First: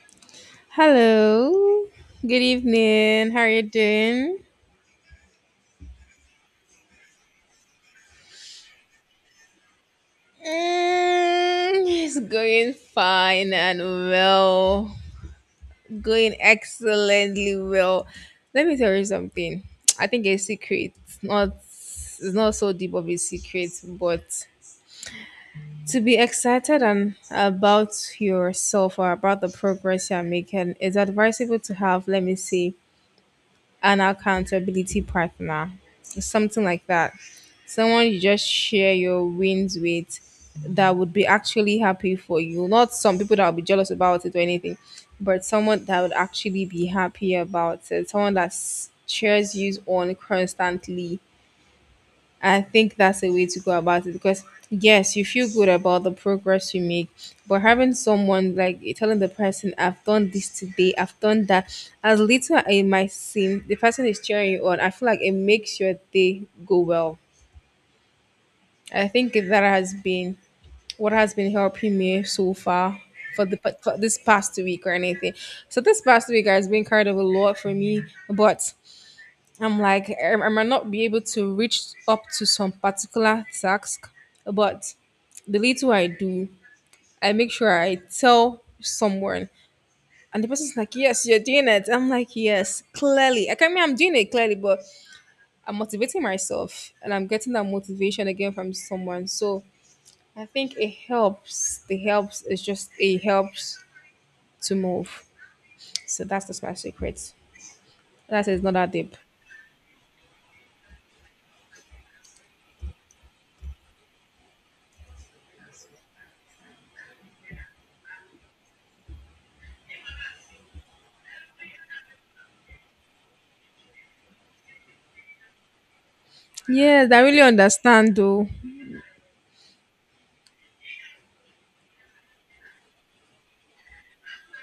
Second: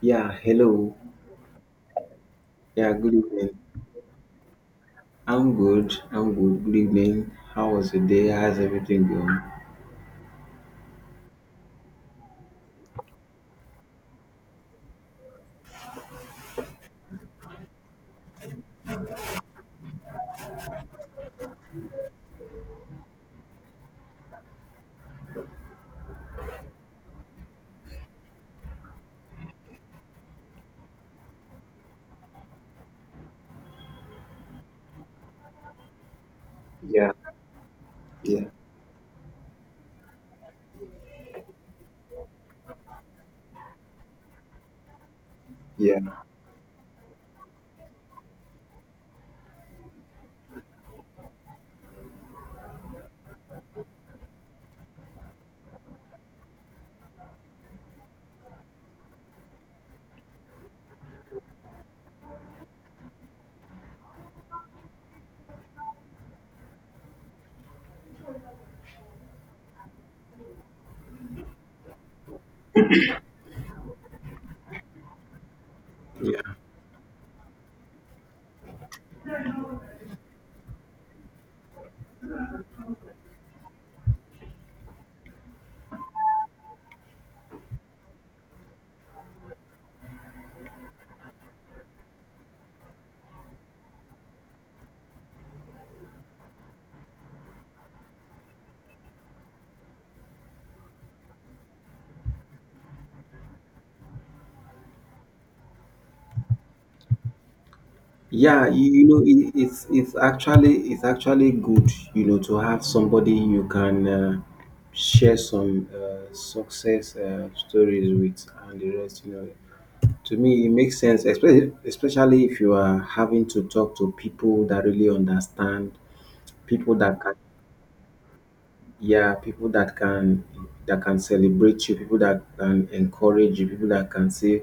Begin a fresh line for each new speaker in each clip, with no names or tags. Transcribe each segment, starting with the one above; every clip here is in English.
Yeah, hello.
Hello. Good
Yeah, good
evening. How are
evening.
you doing?
I'm good. I'm good. Good evening. How was your day? How's everything going?
Mm, it's going fine and well. Going excellently well. Let me tell you something. I think a secret. Not it's not so deep of a secret, but to be excited and about yourself or about the progress you're making, it's advisable to have, let me see, an accountability partner, something like
Yeah,
that. Someone you
yeah,
just share your wins with that would be actually happy for you. Not some people that will be jealous about it or anything, but someone that would
yeah.
actually be happy about it. Someone that cheers you on constantly. I think that's a way to go about it because yes, you feel good about the progress you make, but having someone like telling the person, "I've done this today, I've done that," as little as it might seem, the person is cheering you on. I feel like it makes your day go well. I think that has been what has been helping me so far for this past week or anything. So this past week has been kind of a lot for me, but I'm like, I might not be able to reach up to some particular task, but the little I do, I make sure I tell someone. And the person's like, yes, you're doing it. I'm like, yes, clearly. I can mean I'm doing it clearly, but I'm motivating myself and I'm getting that motivation again from someone. So I think it helps. The helps is just it helps to move. So that's just my secret. That is
Yeah,
not
you,
that
you
deep.
know, it, it's actually good, you know, to have somebody you can share some success stories with and the rest, you know. To me, it makes sense, especially if you are having to talk to people that really understand, people
Yes,
that
I
can
really understand though.
yeah people that can, that can celebrate you, people that can encourage you, people that can say,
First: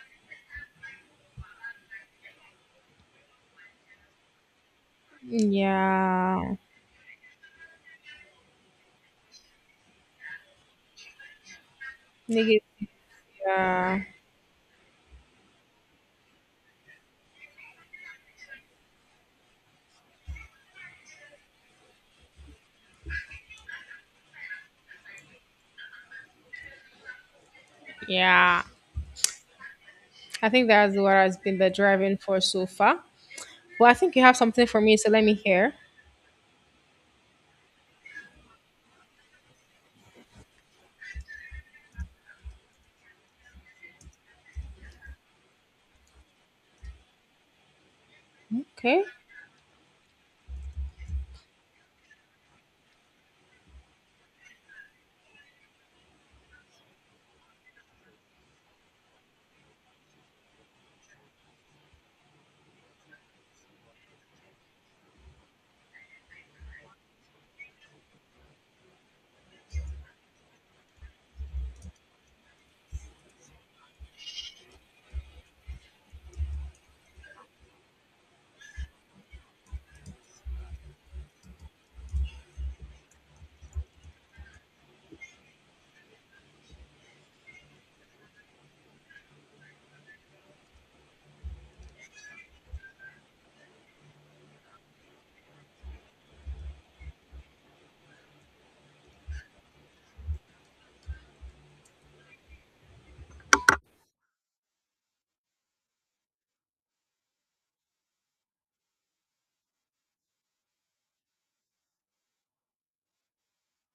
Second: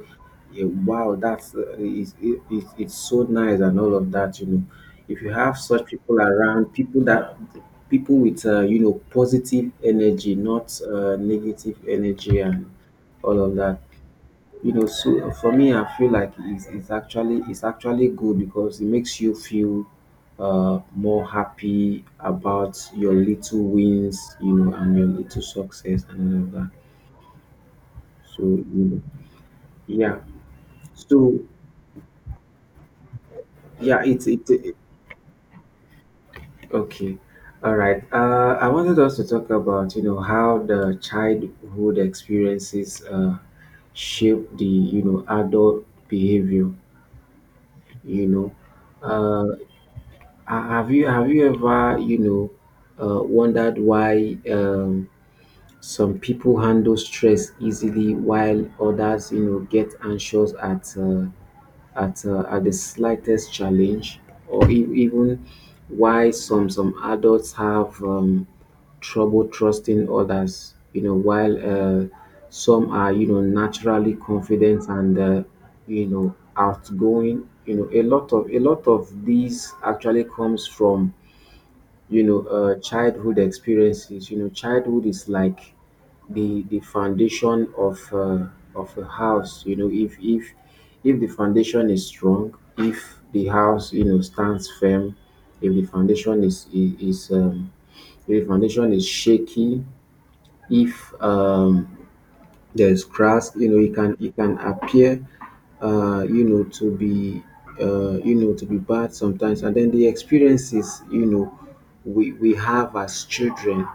yeah, wow, that's, it's so nice and all of that, you know, if you have such people
Yeah.
around, people that people with you know, positive energy, not negative energy
Negative.
and all of that,
Yeah.
you know. So for me, I feel like it's actually good because it makes you feel more happy about your little wins, you know, and your little success and all of that. So
Yeah.
you know, yeah.
I think that's what has
So
been the driving force so far. Well, I
yeah,
think you
it's
have
it,
something
it
for me, so let me hear.
okay. All right. I wanted us to talk about, you know, how the childhood experiences shape the, you know, adult behavior. You know,
Okay.
uh. Have you ever, you know, wondered why, some people handle stress easily while others, you know, get anxious at at the slightest challenge, or even why some adults have, trouble trusting others, you know, while uh, some are, you know, naturally confident and you know, outgoing. You know, a lot of these actually comes from, you know, childhood experiences. You know, childhood is like the foundation of a house. You know, if if the foundation is strong, if the house, you know, stands firm, if the foundation is, if the foundation is shaky, if there's grass, you know, it can appear, you know, to be, you know, to be bad sometimes. And then the experiences, you know, we have as children,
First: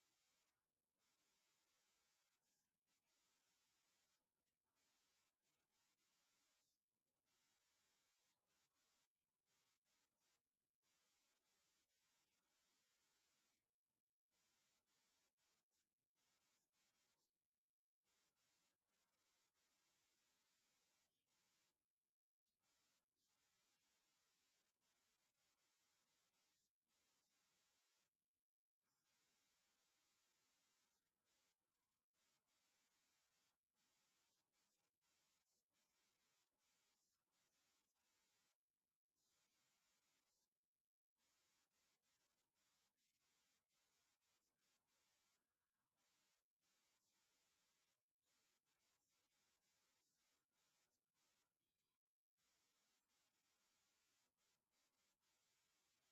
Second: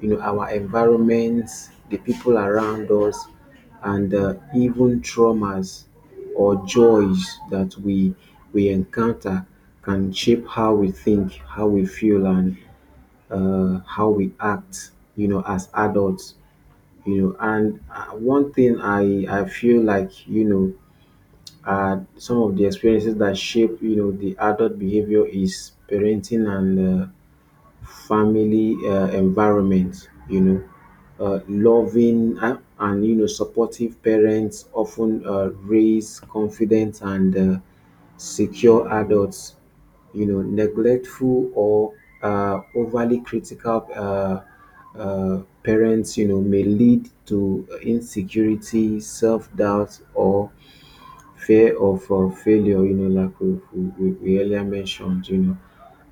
you know, our environments, the people around us, and even traumas or joys that we encounter can shape how we think, how we feel, and how we act, you know, as adults, you know. And one thing I feel like, you know, some of the experiences that shape, you know, the adult behavior is parenting and family environment, you know, loving and you know, supportive parents often raise confident and secure adults. You know, neglectful or overly critical parents, you know, may lead to insecurity, self doubt, or fear of failure, you know, like we earlier mentioned, you know,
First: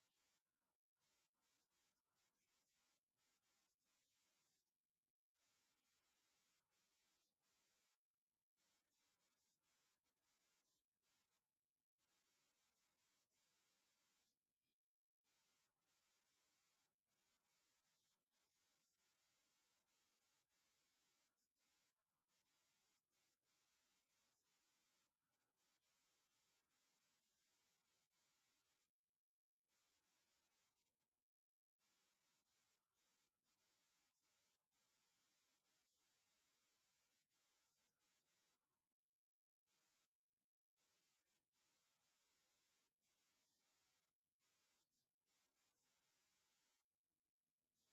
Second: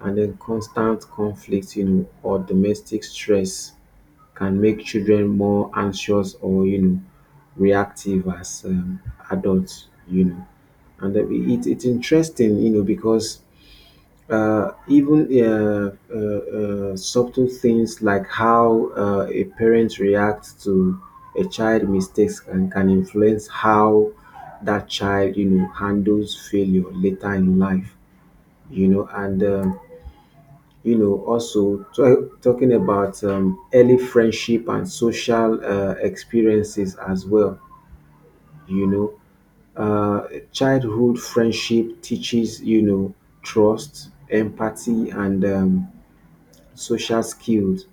and then constant conflict, you know, or domestic stress can make children more anxious or, you know, reactive as, adults, you know. And then it's interesting, you know, because even subtle things like how a parent reacts to a child mistakes and can influence how that child, you know, handles failure later in life, you know. And you know, also talking about, early friendship and social experiences as well, you know, uh, childhood friendship teaches, you know, trust, empathy, and, social skills.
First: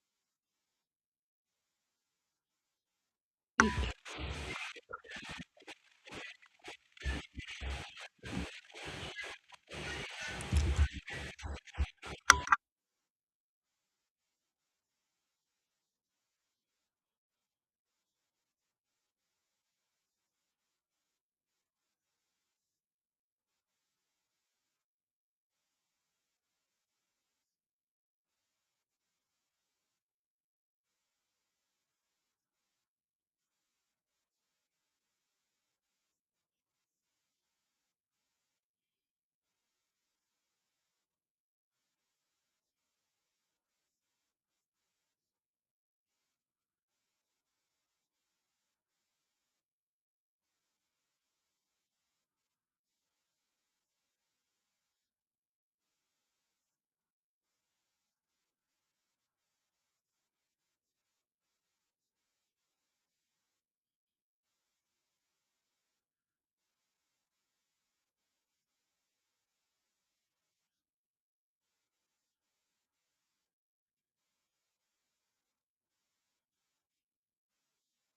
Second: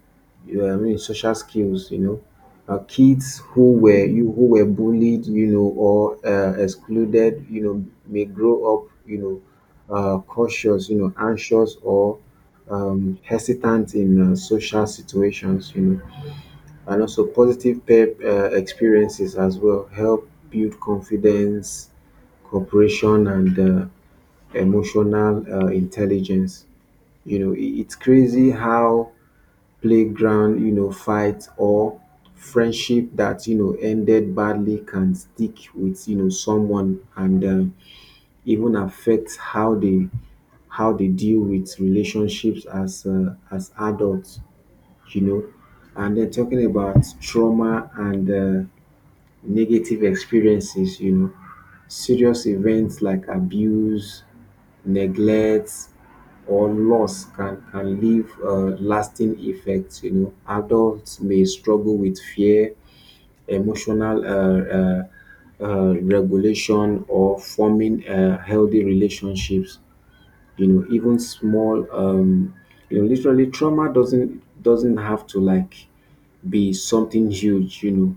You know, I mean social skills. You know, kids who were you who were bullied, you know, or excluded, you know, may grow up, you know, cautious, you know, anxious, or hesitant in social situations, you know, and also positive peer experiences as well help build confidence, cooperation, and emotional intelligence. You know, it's crazy how playground, you know, fight or friendship that, you know, ended badly can stick with, you know, someone, and even affect how they deal with relationships as adults, you know. And then talking about trauma and negative experiences, you know, serious events like abuse, neglect, or loss can leave lasting effects. You know, adults may struggle with fear, emotional regulation, or forming healthy relationships. You know, even small, you know, literally trauma doesn't have to like be something huge. You know,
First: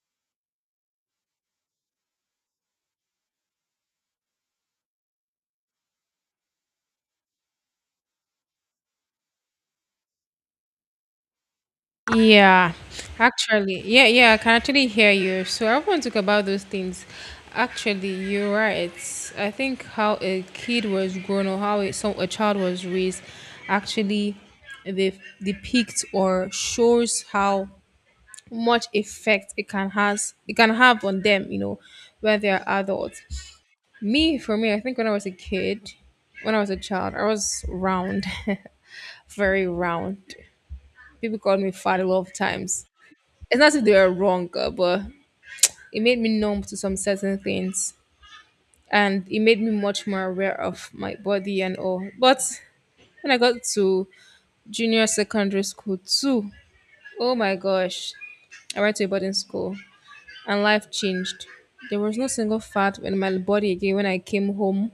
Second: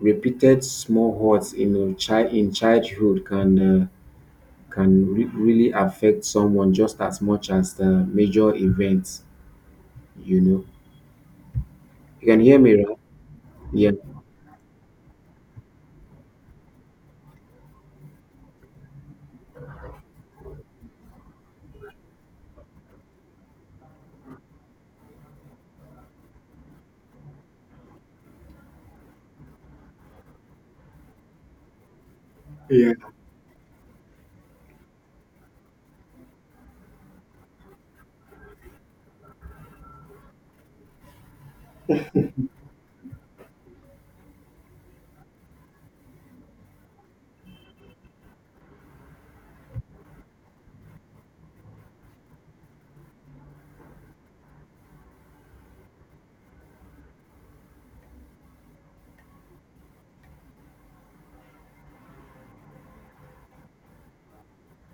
repeated small hurts in a child in childhood can, can really affect someone just as much as the major events, you know. You can hear me
Yeah,
right?
actually,
Yeah.
yeah, yeah, I can actually hear you. So I want to talk about those things. Actually, you're right. I think how a kid was grown or how a child was raised actually they depicts or shows how much effect it can have on them, when they're
Yeah.
adults. Me, for me, I think when I was a kid, when I was a child, I was round, very round. People called me fat a lot of times. It's not that they were wrong, but it made me numb to some certain things, and it made me much more aware of my body and all. But when I got to junior secondary school too, oh my gosh, I went to a boarding school, and life changed. There was no single fat in my body again when I came home.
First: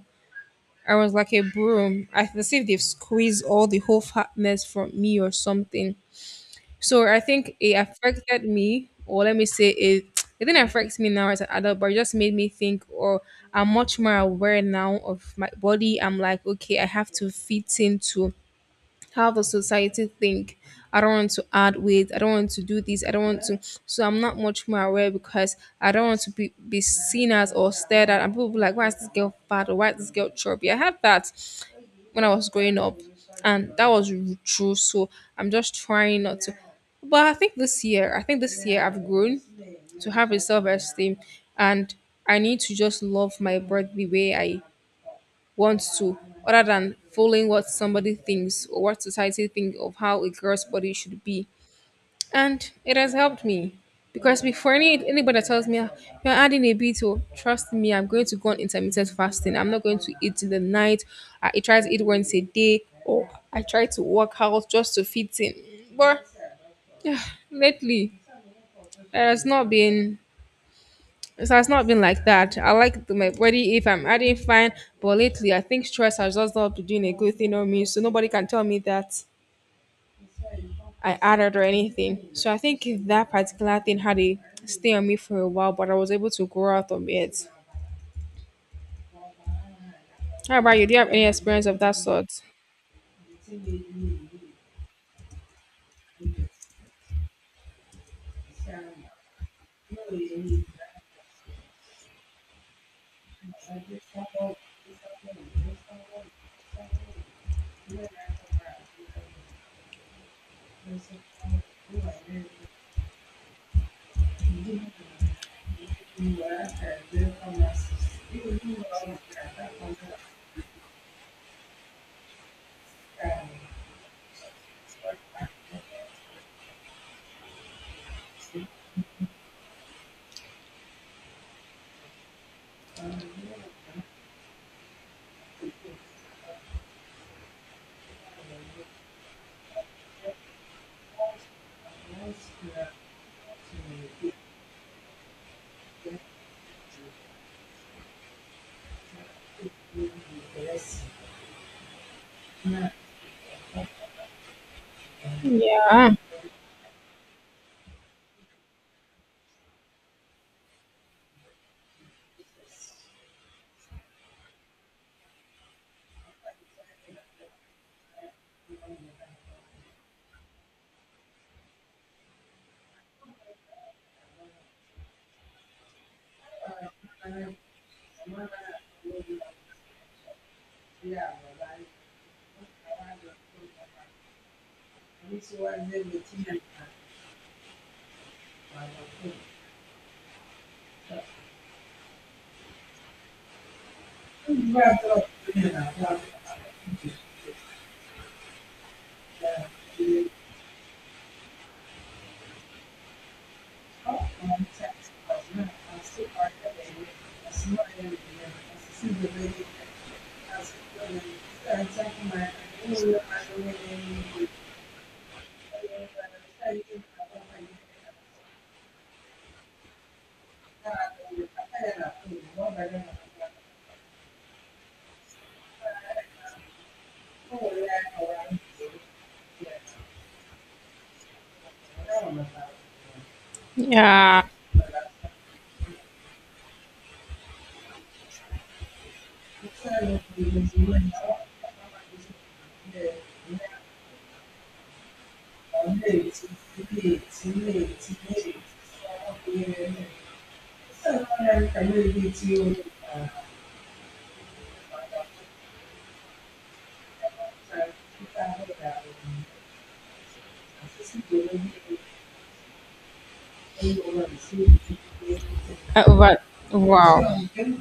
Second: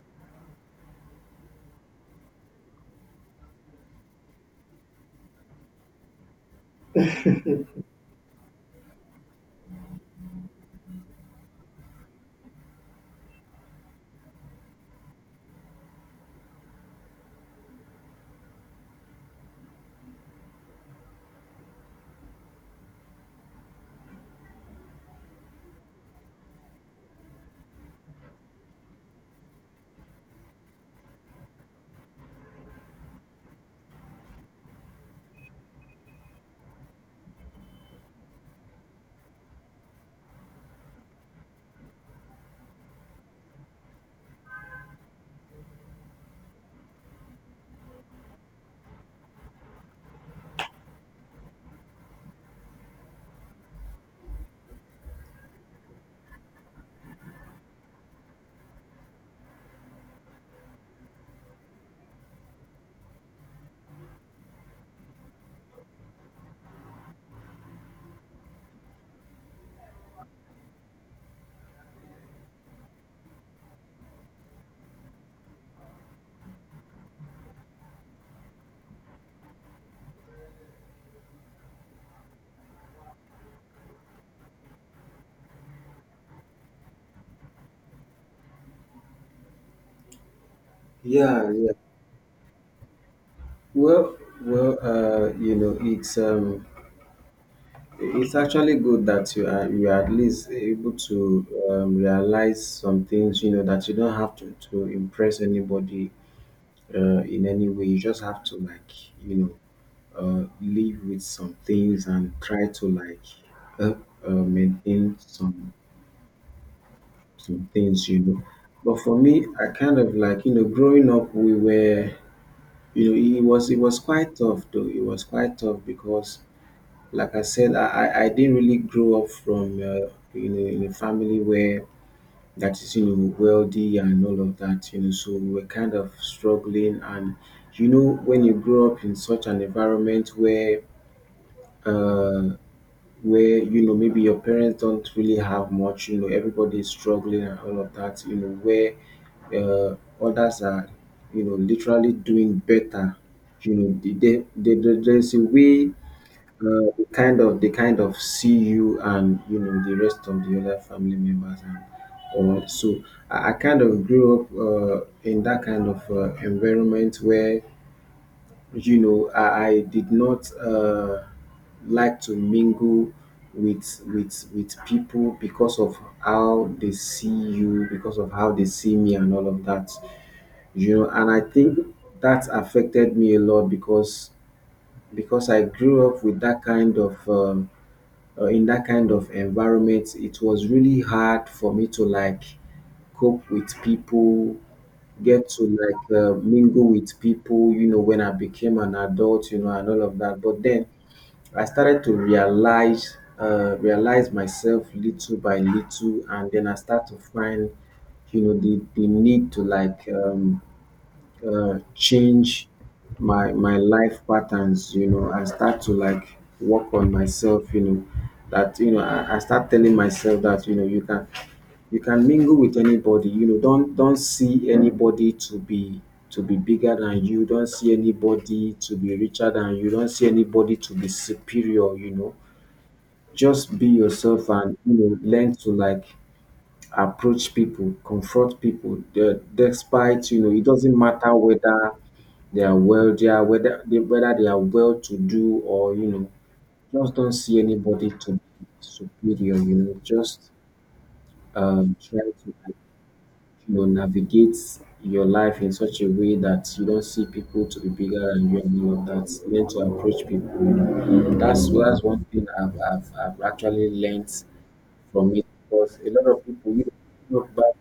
I was like a broom. I feel as if they've squeezed all the whole fatness from me or something. So I think it affected me, or let me say it. It didn't affect me now as an adult, but it just made me think, or I'm much more aware now of my body. I'm like, okay, I have to fit into how the society think. I don't want to add weight, I don't want to do this, I don't want to. So I'm not much more aware because I don't want to be seen as or stared at, and people be like, why is this girl fat or why is this girl chubby. I had that when I was growing up. And that was true. So I'm just trying not to, but I think this year I've grown to have a self-esteem, and I need to just love my body the way I wants to, other than following what somebody thinks or what society thinks of how a girl's body should be. And it has helped me. Because before, anybody that tells me, "Ah, you're adding a bit," oh, trust me, I'm going to go on intermittent fasting. I'm not going to eat in the night. I try to eat once a day, or I try to work out just to fit in. But yeah, lately, there has not been it has not been like that. I like my body if I'm adding fine, but lately I think stress has just not been doing a good thing on me, so nobody can tell me that I added or anything. So I think that particular thing had a stay on me for a while, but I was able to grow out of it. How about you? Do you have any
yeah
experience
yeah
of that sort?
Well, well, you know, it's it's actually good that you are at least able to, realize some things, you know, that you don't have to impress anybody in any way. You just have to like, you know, live with some things and try to like help maintain some things, you know. But for me, I kind of like, you know, growing up, we were, you know, it was quite tough though. It was quite tough because, like I said, I didn't really grow up from, you know, in a family where that is, you know, wealthy and all of that, you know, so we were kind of struggling, and you know, when you grow up in such an environment where, uh where, you know, maybe your parents don't really have much, you know, everybody is struggling and all of that, you know, where uh, others are, you know, literally doing better, you know. There's a way
Yeah,
they kind of see you, and you know the rest of the other family members and all. So I kind of grew up in that kind of environment where, you know, I did not, like to mingle with people because of how they see you, because of how they see me and all of that, you know. And I think that affected me a lot because I grew up with that kind of, in that kind of environment, it was really hard for me to like cope with people, get to like mingle with people, you know, when I became an adult, you know, and all of that. But then I started to realize, realize myself little by little, and then I start to find, you know, the need to like, change my life patterns, you know. I start to like work on myself, you know, that, you know, I start telling myself that, you know, you can, you can mingle with anybody, you know, don't see anybody to be, to be bigger than you, don't see anybody to be richer than you, don't see anybody to be superior, you know, just be
yeah.
yourself and, you know, learn to like approach people, confront people, despite, you know, it doesn't matter whether they are wealthier, whether they are well to do or, you know, just don't see anybody to be superior, you know, just, try to, like, you know, navigate your life in such a way that you don't see people to be bigger than you and all of that. Learn to approach people, you know. That's one thing I've actually learned from it, because a
Uh,
lot
but
of people will
wow,
look back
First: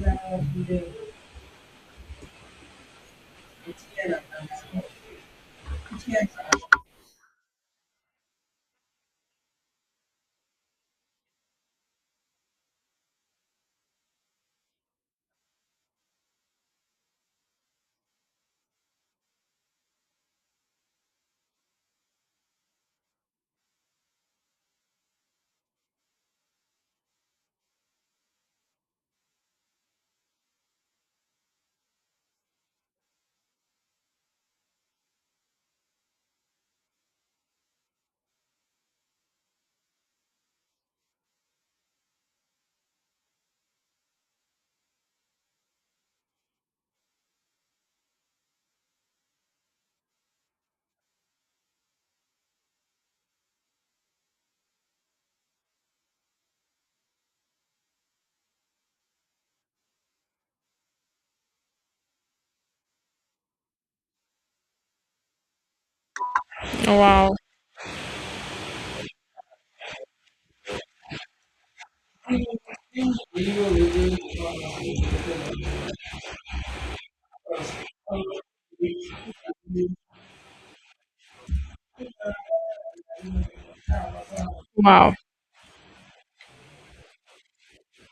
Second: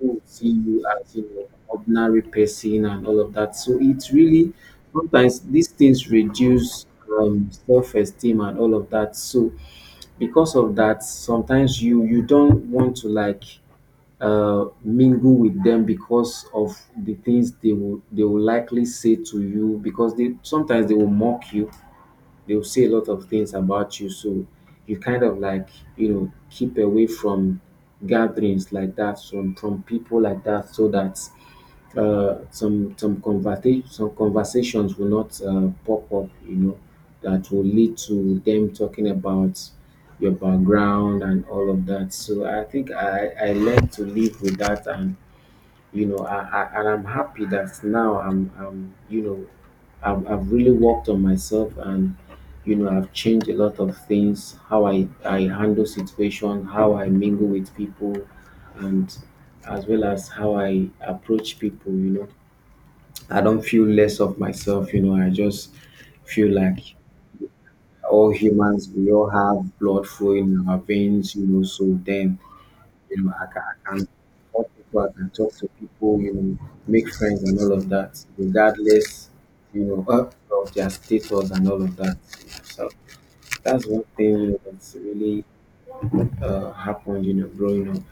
to see you as, you know, ordinary person and all of that. So it's really sometimes these things reduce, self-esteem and all of that. So because of that, sometimes you don't want to like, mingle with them because of the things they will likely say to you, because they sometimes they will mock you, they'll say a lot of things about you. So you kind of like, you know, keep away from gatherings like that, from people like that, so that some conversations will not pop up, you know, that will lead to them talking about your background and all of that. So I think I learned to live with that, and you know, I'm happy that now I'm, you know, I'm, I've really worked on myself, and you know, I've changed a lot of things, how I handle situation, how I mingle with people, and as well as how I approach people, you know. I don't feel less of myself, you know, I just feel like,
wow,
all humans, we all have blood flowing in our veins, you know, so then, you know, I can talk to people, you know, make friends and all of that, regardless, you know, of their status and all of that. So that's one thing, you know, that's
wow.
really happened, you know, growing up.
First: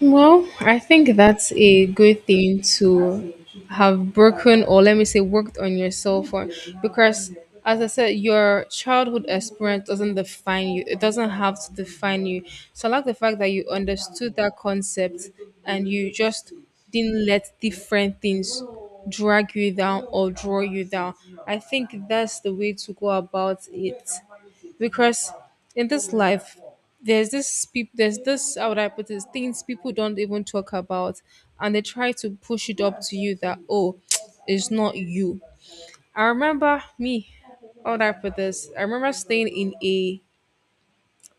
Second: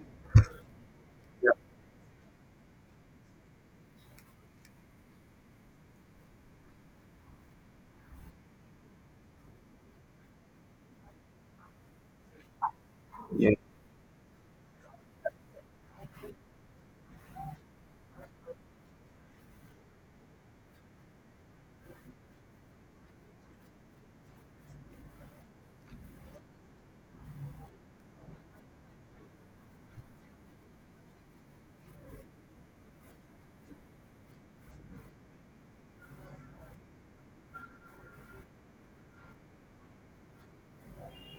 Well, I think that's a good thing to have broken, or let me say worked on yourself for, because as I said, your childhood experience doesn't define you. It doesn't have to define you. So I like the fact that
Yeah,
you understood that concept and you just didn't let different things drag you down or draw you down. I think that's the way to go about it because in this life there's this, how would I put this, things people don't even talk about, and they try to push it up to you that, oh, it's not you. I remember me, how would I put this? I remember staying in a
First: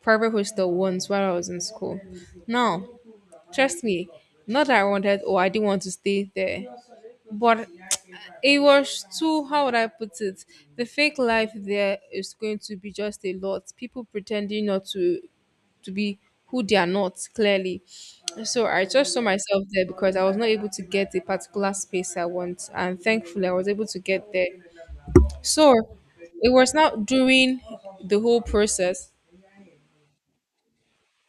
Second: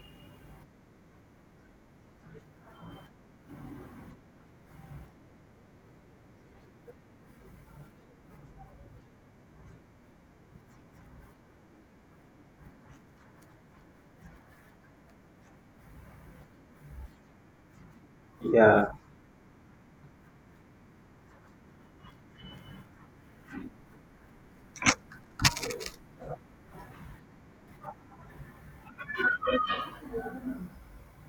private hostel once while I was in school. Now, trust me, not that I wanted or I didn't want to stay there, but it was too, how would I put it? The fake life there is going to be just a lot. People pretending not to be who they are not clearly. So I
yeah,
just saw myself there because I was not able to get the particular space I want, and thankfully I was able to get there. So it was not during the whole process.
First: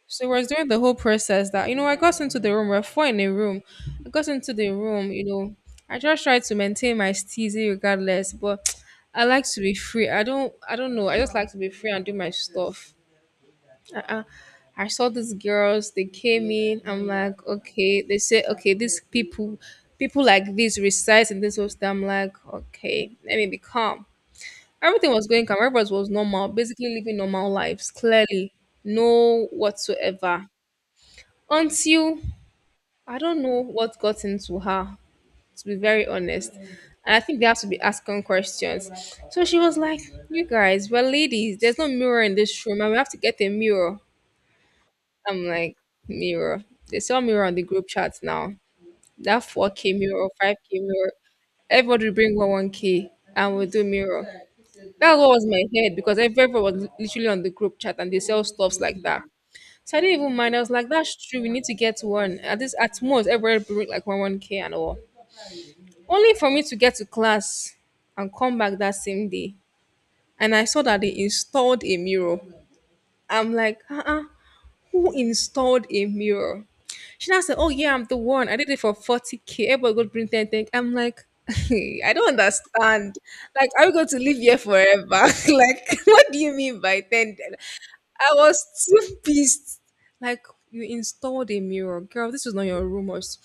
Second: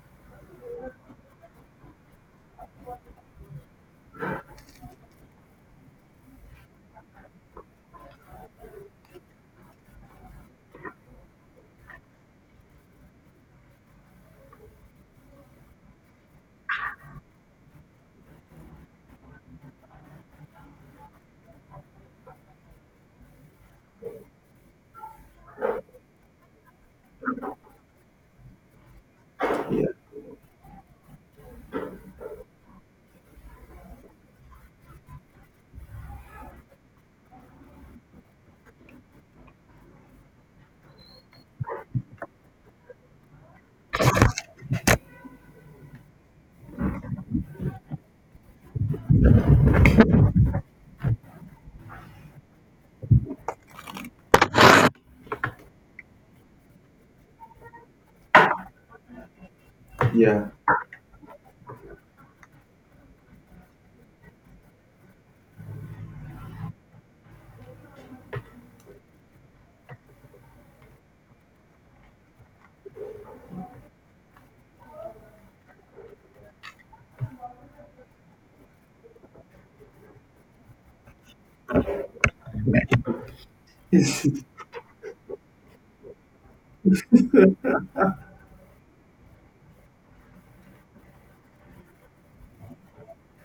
So it was during the whole process that I got into the room. We're four in a room. I got into the room. I just tried to maintain my steezy regardless, but I like to be free. I don't. I don't know. I just like to be free and do my stuff. Uh-uh. I saw these girls, they came in. I'm like, okay. They say, okay, people like this reside in this hostel. I'm like, okay, let me be calm. Everything was going calm. Everybody was normal, basically living normal lives, clearly. No whatsoever. Until I don't know what got into her, to be very honest. And I think they have to be asking questions. So she was like, "You guys, we're ladies. There's no mirror in this room, and we have to get a mirror." I'm like, mirror. They saw mirror on the group chat now. That 4K mirror, 5K mirror. Everybody bring one 1K and we'll do mirror. That's what was in my head because everybody was literally on the group chat and they sell stuffs like that. So I didn't even
yeah,
mind. I was like, that's true. We need to get one. At this, at most, everybody bring like one 1K and all. Only for me to get to class and come back that same day. And I saw that they installed a mirror. I'm like, uh, who installed a mirror. She now said, "Oh, yeah, I'm the one. I did it for 40K. Everybody go bring 10 thing." I'm like, I don't understand. Like, are we going to live here forever? Like, what do you mean by 10? I was too pissed. Like, you installed a mirror. Girl, this was not your rumors,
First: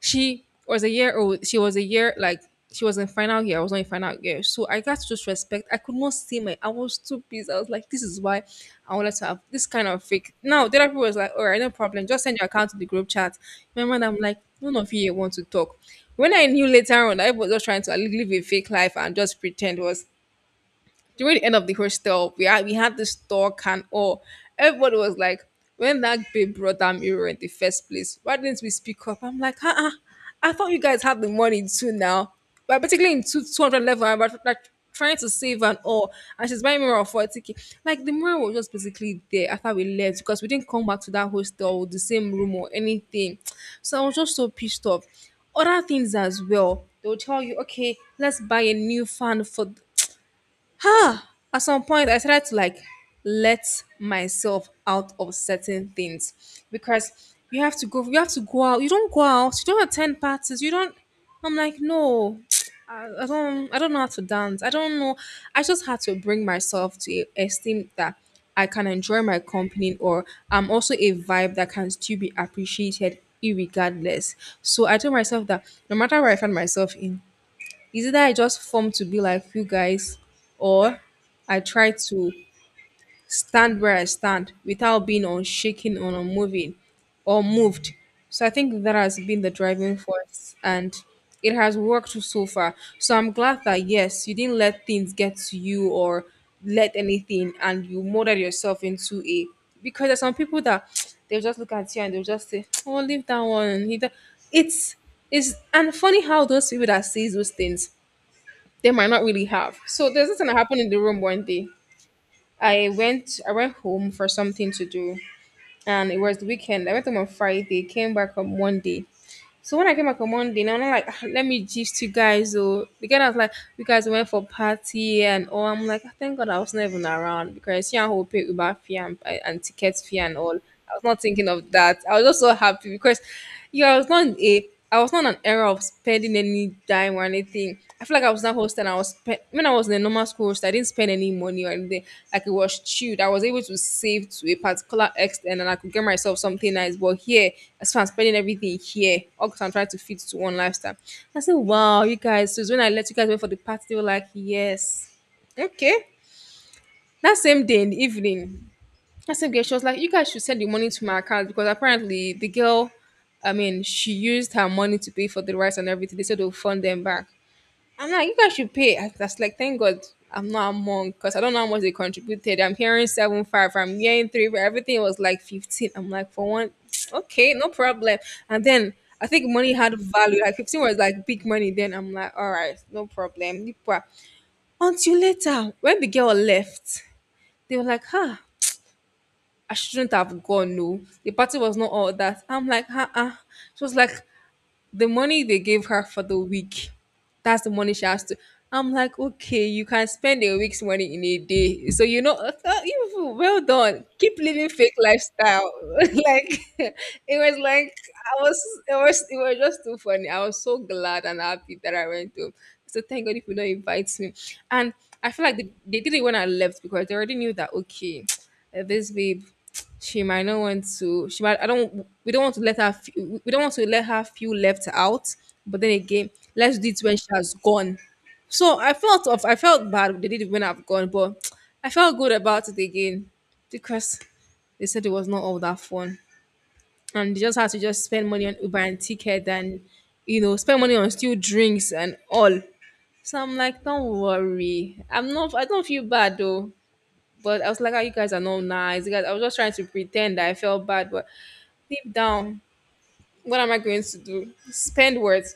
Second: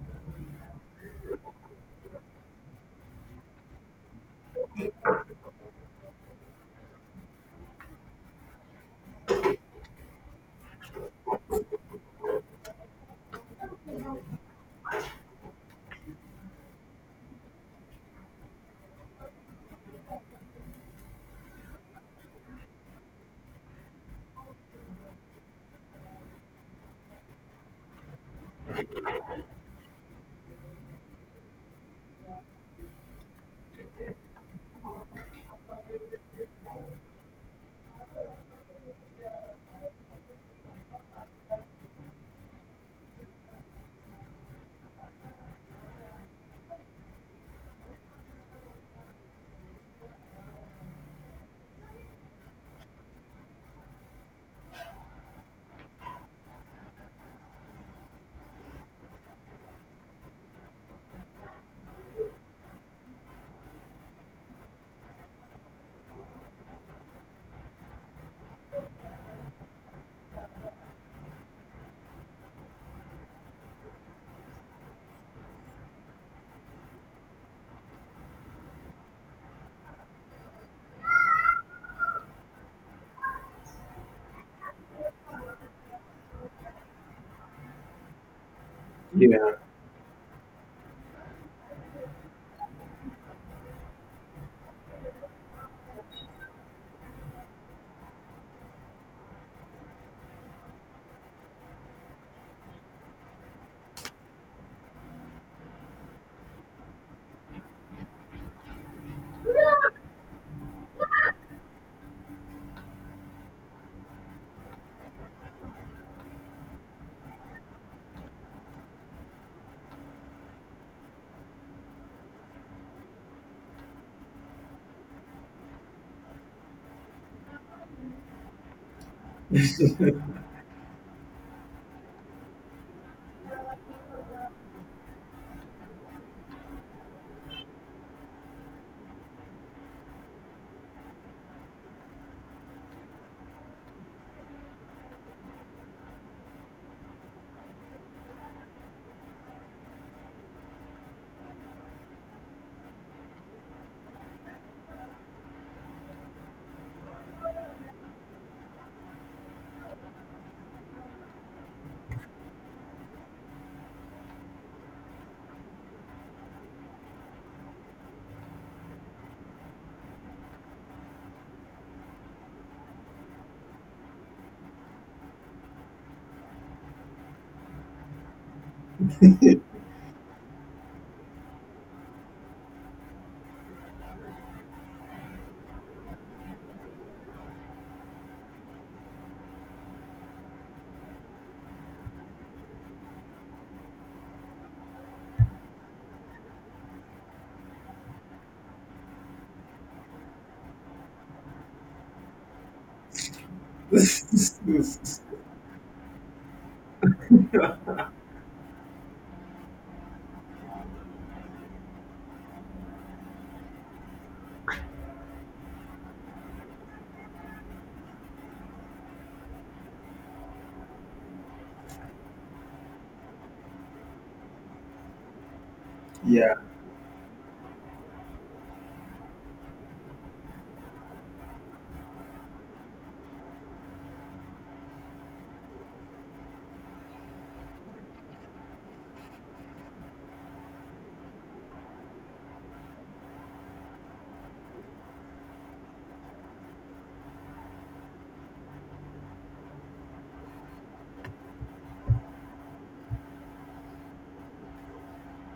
she was a year old. She was in final year. I was not in final year, so I got to just respect. I could not see my. I was too busy. I was like, this is why I wanted to have this kind of fake. Now the other people was like, all right, no problem. Just send your account to the group chat. Remember, and I'm like, none of you here want to talk. When I knew later on, I was just trying to live a fake life and just pretend. Was during the end of the hostel, we had this talk and all. Everybody was like, when that babe brought that mirror in the first place, why didn't we speak up? I'm like, uh-uh, I thought you guys had the money too now. But particularly in 200 level, I'm about, like, trying to save and all. And she's buying mirror for 40K. Like the mirror was just basically there after we left because we didn't come back to that hostel with the same room or anything. So I was just so pissed off other things as well. They'll tell you, okay, let's buy a new fan for. huh at some point I started to like let myself out of certain things because you have to go, out. You don't go out, you don't attend parties, you don't. I'm like, no. I don't know how to dance, I don't know. I just had to bring myself to a esteem that I can enjoy my company, or I'm also a vibe that can still be appreciated irregardless. So I told myself that no matter where I find myself in, is either I just form to be like you guys, or I try to stand where I stand without being unshaken or unmoving or moved. So I think that has been the
yeah,
driving force, and it has worked so far. So I'm glad that. Yes, you didn't let things get to you or let anything, and you molded yourself into a, because there's some people that they'll just look at you and they'll just say, oh, leave that one. He do- It's it's and funny how those people that says those things, they might not really have. So there's something that happened in the room one day. I went home for something to do, and it was the weekend. I went home on Friday, came back on Monday. So when I came back on Monday, now I'm like, "Ah, let me gist you guys." Oh, the guy was like, you guys went for party and all. I'm like, "Ah, thank God I was not even around, because you know who pay Uber fee and ticket fee and all." I was not thinking of that. I was just so happy because you I not a I was not in an era of spending any dime or anything. I feel like I was not hosting. I was when I was in a normal school host, I didn't spend any money or anything. Like it was chewed. I was able to save to a particular extent, and I could get myself something nice. But here, as far as spending everything here, all 'cause I'm trying to fit to one lifestyle. I said, "Wow, you guys!" So it's when I let you guys wait for the party, they were like, "Yes, okay." That same day in the evening, that's a girl. She was like, you guys should send the money to my account, because apparently the girl, I mean, she used her money to pay for the rice and everything. They said they'll fund them back. I'm like, you guys should pay. I was like, thank God I'm not among, because I don't know how much they contributed. I'm hearing 7, 5. I'm hearing three. But everything was like 15. I'm like, for one, okay, no problem. And then I think money had value. Like 15 was like big money. Then I'm like, all right, no problem. Nipa. Until later, when the girl left, they were like, huh, I shouldn't have gone. No, the party was not all that. I'm like, uh. She was like, the money they gave her for the week, that's the money she has to. I'm like, okay, you can spend a week's money in a day. So, you know, you- well done. Keep living fake lifestyle. Like, it was just too funny. I was so glad and happy that I went to. So, thank God if you don't invite me. And I feel like they did it when I left, because they already knew that, okay, eh, this babe, she might not want to, she might, I don't we don't want to let her we don't want to let her feel left out. But then again,
yeah,
let's do it when she has gone. So I felt bad they did it when I've gone, but I felt good about it again, because they said it was not all that fun, and they just had to just spend money on Uber and ticket, and you know, spend money on still drinks and all. So I'm like, don't worry, I don't feel bad though. But I was like, oh, you guys are not nice. You guys, I was just trying to pretend that I felt bad, but deep down, what am I going to do? Spend words.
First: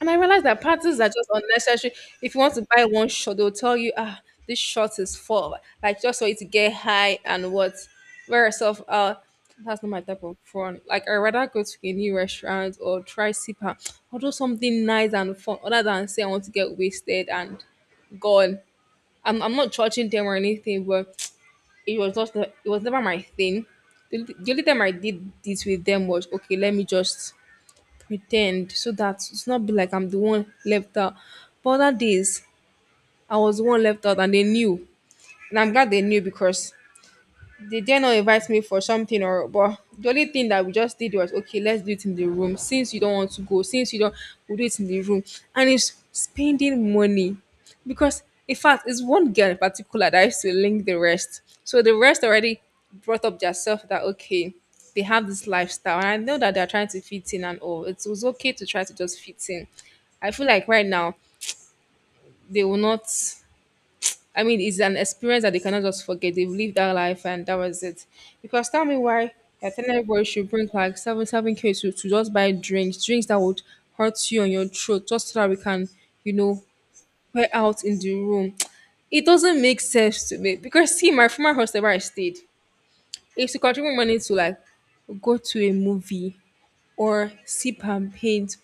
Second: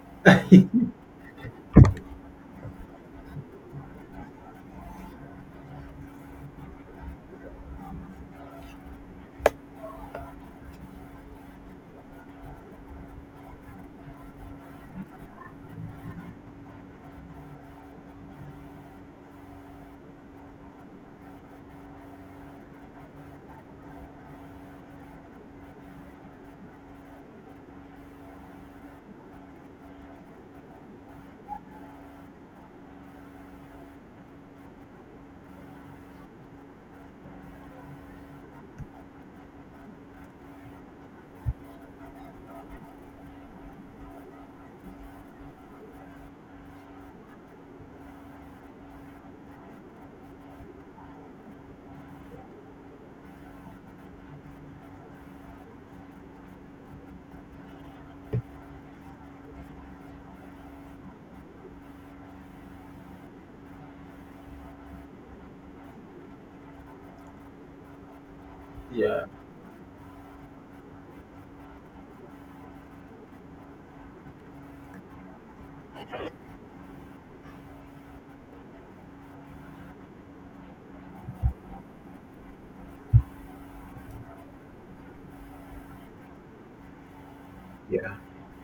And I realized that parties are just unnecessary. If you want to buy one shot, they'll tell you, ah, this shot is full. Like just for you to get high and what, wear yourself out. That's not my type of fun. Like I rather go to a new restaurant or try sipa, or do something nice and fun, other than say I want to get wasted and gone. I'm not judging them or anything, but it was never my thing. The only time I did this with them was, okay, let me just pretend, so that it's not be like I'm the one left out. But other days, I was the one left out, and they knew. And I'm glad they knew, because they dare not invite me for something. Or but the only thing that we just did was, okay, let's do it in the room. Since you don't want to go, since you don't, we'll do it in the room. And it's spending money. Because in fact it's one girl in particular that used to link the rest. So the rest already brought up their self that, okay, they have this lifestyle. And I know that they're trying to fit in and all. It was okay to try to just fit in. I feel like right now they will not, I mean, it's an experience that they cannot just forget. They've lived that life, and that was it. Because tell me
yeah,
why you're telling everybody should bring like seven seven k to just buy drinks, drinks that would hurt you on your throat, just so that we can, you know, wear out in the room. It doesn't make sense to me, because see, my former hostel where I stayed, it's to contribute money to like go to a movie, or sip and
yeah,
paint,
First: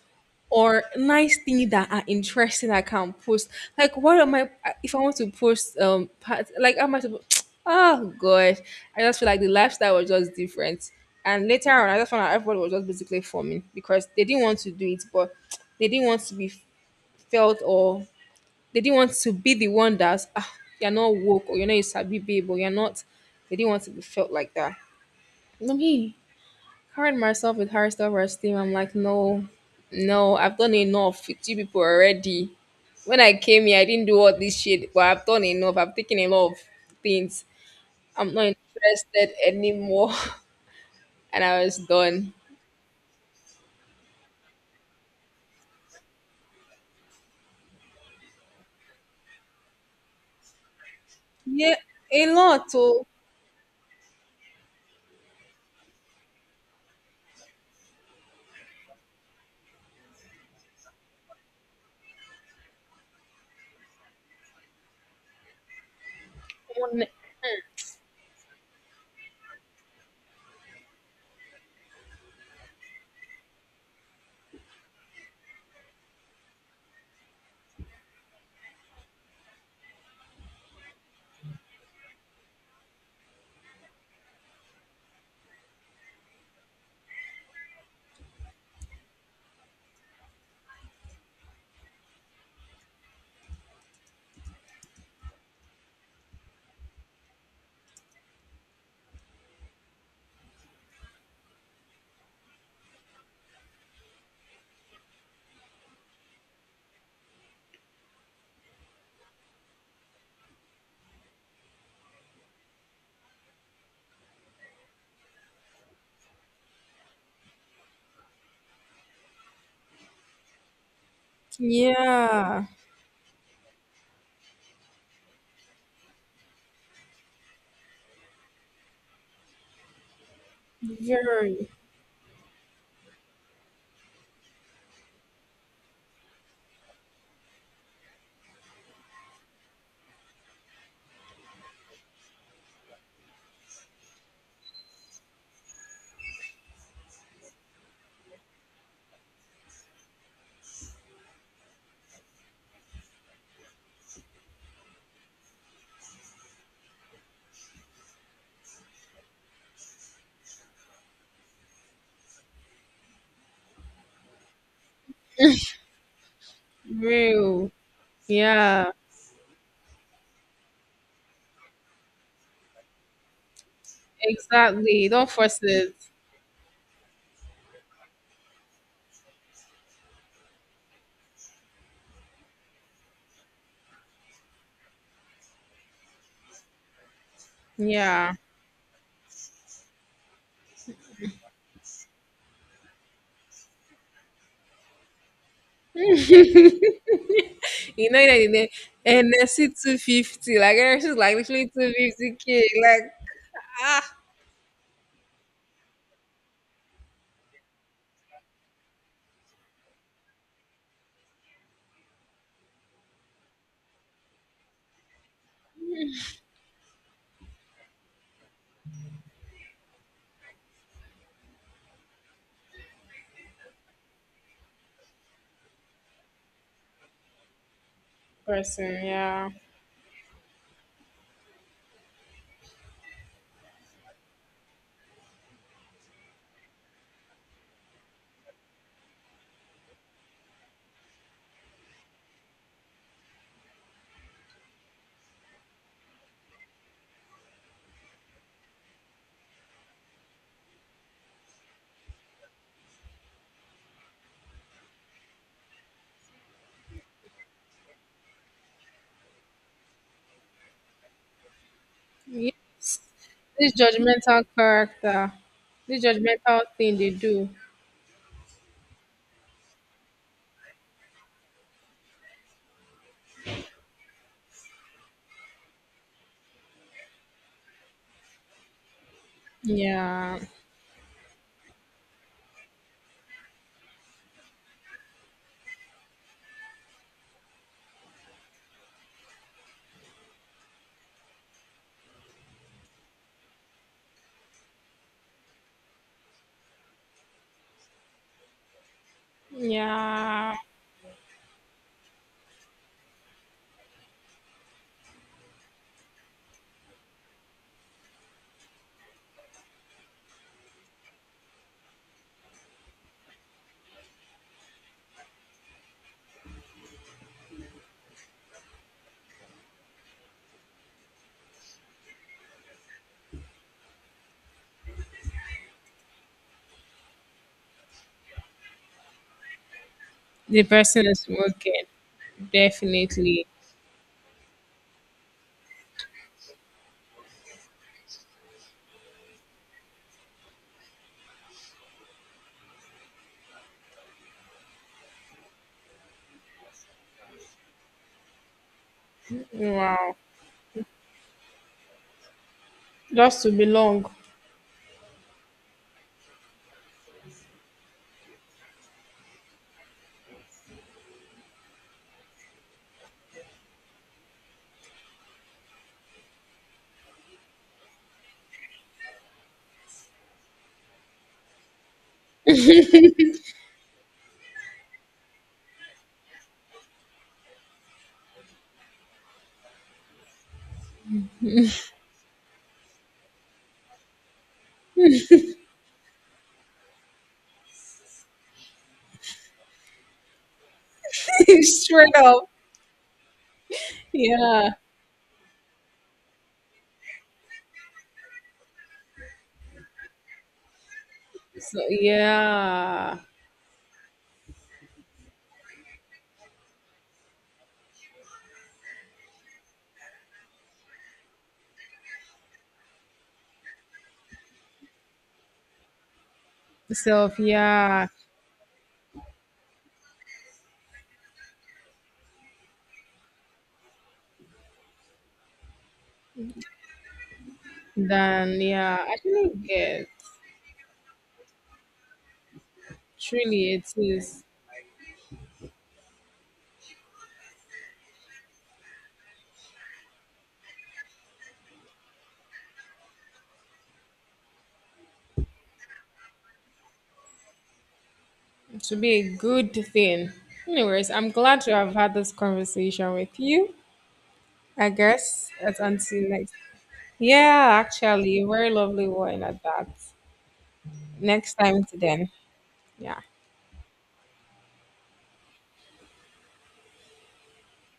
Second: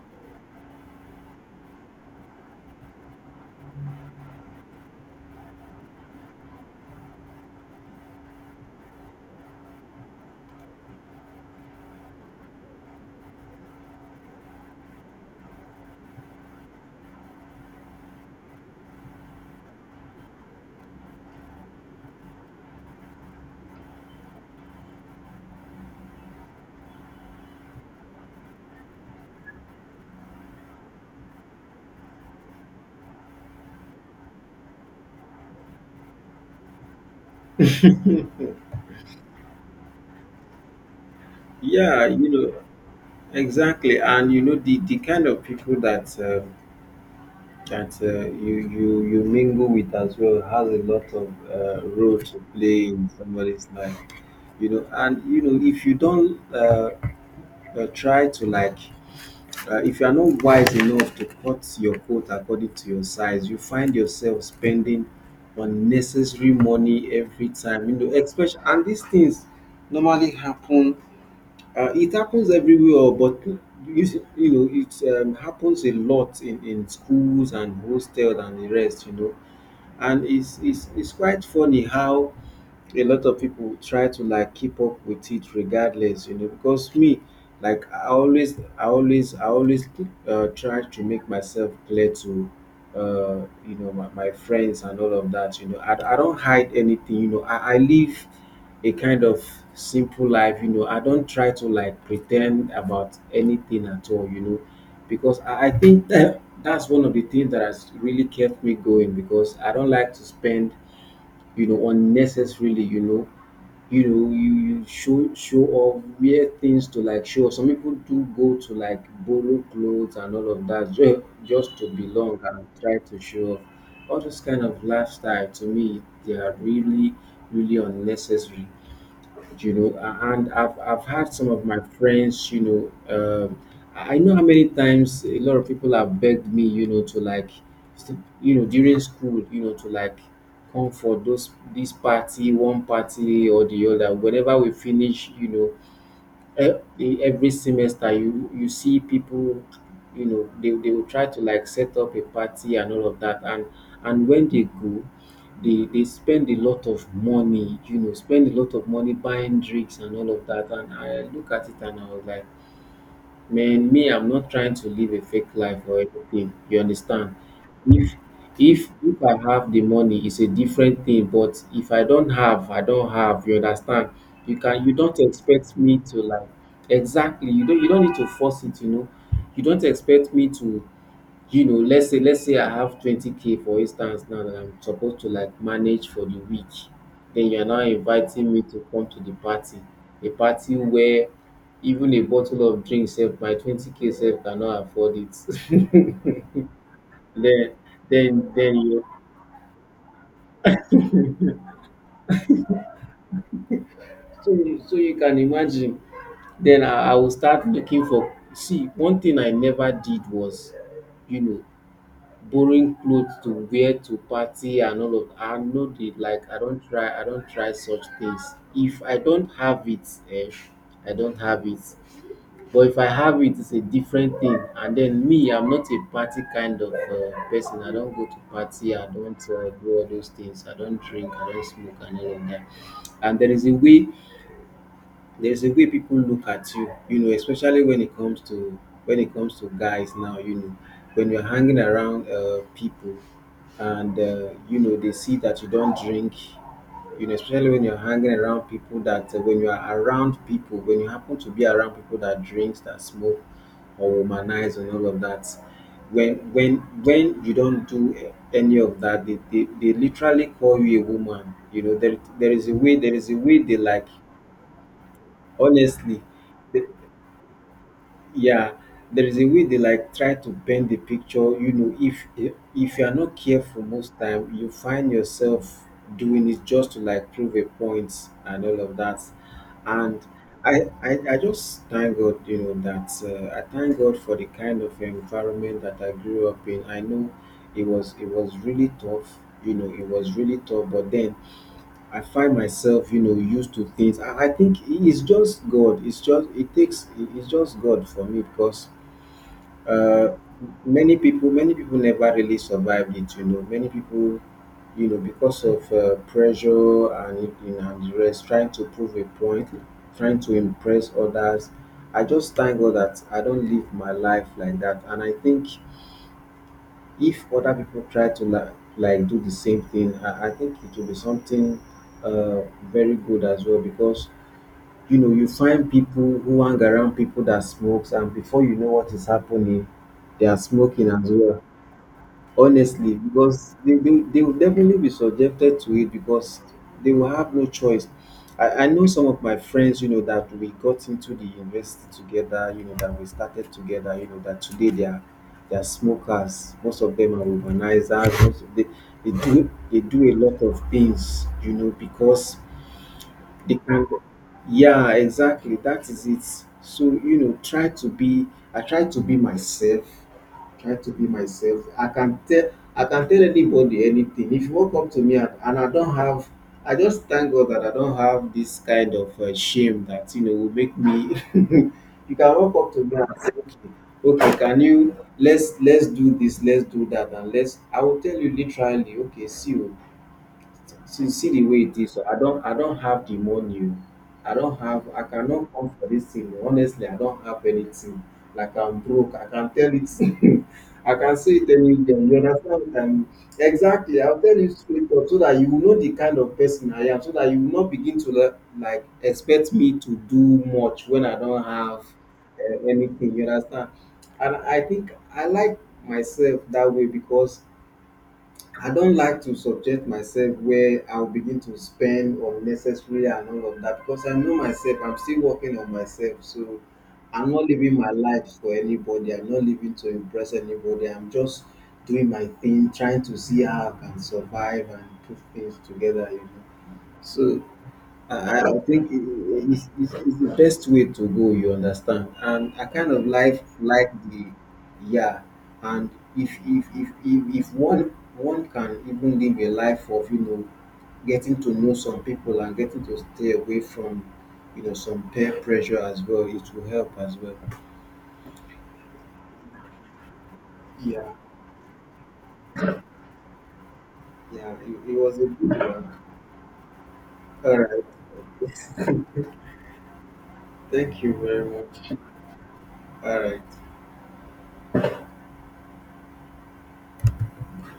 or nice things that are interesting I can post. Like what am I, if I want to post part, like how am I supposed oh god. I just feel like the lifestyle was just different. And later on I just found out everybody was just basically forming because they didn't want to do it, but they didn't want to be felt, or they didn't want to be the one that's ah, you're not woke, or you're not a sabi babe, or you're not, they didn't want to be felt like that. No, me carried myself with high self-esteem. I'm like, no, no, I've done enough with you people already. When I came here, I didn't do all this shit, but I've done enough. I've taken a lot of things. I'm not interested anymore. And I was
yeah. You
done.
know, exactly, and you know the kind of people that you mingle with as well has a lot of
Yeah,
role
a
to
lot.
play
Oh,
in somebody's life, you know. And you know if you don't try to like, if you are not wise enough to cut your coat according to your size, you find yourself spending unnecessary
on-
money every time, you know, especially and these things normally happen. It happens everywhere, but you know it happens a lot in schools and hostels and the rest, you know. And It's quite funny how a lot of people try to like keep up with it regardless, you know, because me, like I always try to make myself clear to uh you know my friends and all of that. You know, I don't hide anything, you know. I live a kind of simple life, you know. I don't try to like pretend about anything at all, you know, because I think that's one of the things that has really kept me going, because I don't like to spend, you know, unnecessarily, you know. You know you show off, wear things to like show off. Some people do go to like borrow clothes and all of that, just to belong
yeah,
and try to show off. All this kind of lifestyle to me, they are really really unnecessary, you know. And I've had some of
very
my friends, you know, I know how many times a lot of people have begged me, you know, to like you know, during school, you know, to like come for those, this party, one party or the other whenever we finish, you know. Every semester, you see people, you know, they will try to like set up a party and all of that. And when they go, they spend a lot of money, you know, spend a lot of money buying drinks and all of that. And I look at it, and I was like, Man, me, I'm not trying to live a fake life or anything. You understand?
real.
If if
Yeah,
if I have the money, it's a different thing. But if I don't have, I don't have. You understand? You can, you
exactly.
don't
Don't force
expect
it.
me to like exactly. You don't need to force it. You know, you don't expect me to, you know, let's say I have 20k for instance, now that I'm supposed to like manage for the week, then you're now
Yeah.
inviting me to come to the party, a party where even a bottle of drink sef, my 20k sef cannot afford it. then
You know that in
then you
NSC 250, like NSC is like literally 250k, like ah
so you can imagine. Then I will start looking for, see, one thing I never did was, you know, borrowing clothes to wear to party and all of. I no dey like, I don try, I don try such things. If I don't have it, eh, I don't have it. But if I have it, it is a different thing. And then me, I'm not a party kind of person. I don't go to party,
person,
I don't
yeah.
do all those things, I don't drink, I don't smoke, and all of dat. And there is a way, there's a way people look at you, you know, especially when it comes to, when it comes to guys now, you know, when you're hanging around people, and you know they see that you don't drink, you know, especially when you're hanging around people that when you are around people, when you happen to be around people that drinks, that smoke, or womanize and all of that, when when you don't do any of that, they literally call you a woman, you know. There is a way,
Yes.
there is a way
This
they like,
judgmental character. This
Honestly,
judgmental
the
thing they do.
yeah, there is a way they like try to bend the picture. You know, if you are not careful, most time you find yourself doing it just to like prove a point and all of that. And
Yeah.
I just thank God, you know, that I thank God for the kind of environment that I grew up in. I know it was really tough. You know, it was really tough, but then I find myself, you know, used to things. I think it's just God. It's just, it takes, it's just God for me because uh,
Yeah.
many people never really survived it. You know, many people, you know, because of pressure and, you know, and the rest, trying to prove a point, trying to impress others. I just thank God that I don't live my life like that, and I think if other people try to like do the same thing, I think it will be something uh, very good as well, because you know you find people who hang around people that smokes, and before you know what is happening, they are
The person
smoking as
is
well,
working.
honestly,
Definitely.
because they will definitely be subjected to it, because they will have no choice. I know some of my friends, you know, that we got into the university together, you know, that we started together, you know, that today they are, they are smokers, most of them are urbanizers, most of they do, they
Wow.
do a lot of things, you know, because
Just to
they can
belong.
go, yeah, exactly, that is it. So you know try to be, I try to be myself, try to be myself. I can tell, I can tell anybody anything. If you walk up to me, and I don't have, I just thank God that I don't have this kind of shame that you know will make me. You can walk up to me and say, okay, okay can you, let's do this, let's do that, and let's, I will tell you literally, okay, see you, see, see the way it is. So I don't have the money, o. I don't have, I cannot come for this thing, oh. Honestly, I don't have anything, like I'm broke. I can tell it. I can say it
Straight
anywhere, you
up.
understand, um, exactly. I'll tell you
Yeah.
straight up, so that you will know the kind of person I am, so that you will not begin to like expect me to do much when I don't
So
have
yeah.
anything, you understand. And I think I like myself that way, because I don't like to subject myself where I'll begin to spend unnecessary and all of that, because I know myself, I'm still working on myself. So
Self,
I'm not living
yeah.
my life for anybody. I'm not living to impress anybody. I'm just doing my thing, trying to see how I can survive and put things together, you know. So I
Then
I I
yeah.
think
I don't
it's,
get.
it's, it's the best way to go, you understand? And I kind of like
Truly it
like the
is.
yeah. And if one can even live a life of, you know, getting to know some people and getting to stay away from, you know, some peer pressure as well, it will help as well.
To be a good thing. Anyways,
Yeah,
I'm glad to have had this conversation with you.
yeah.
I
It was a
guess
good
that's
one.
until next.
All
Yeah,
right.
actually, a very lovely one at that.
Thank you
Next
very
time to
much.
then. Yeah.
All right.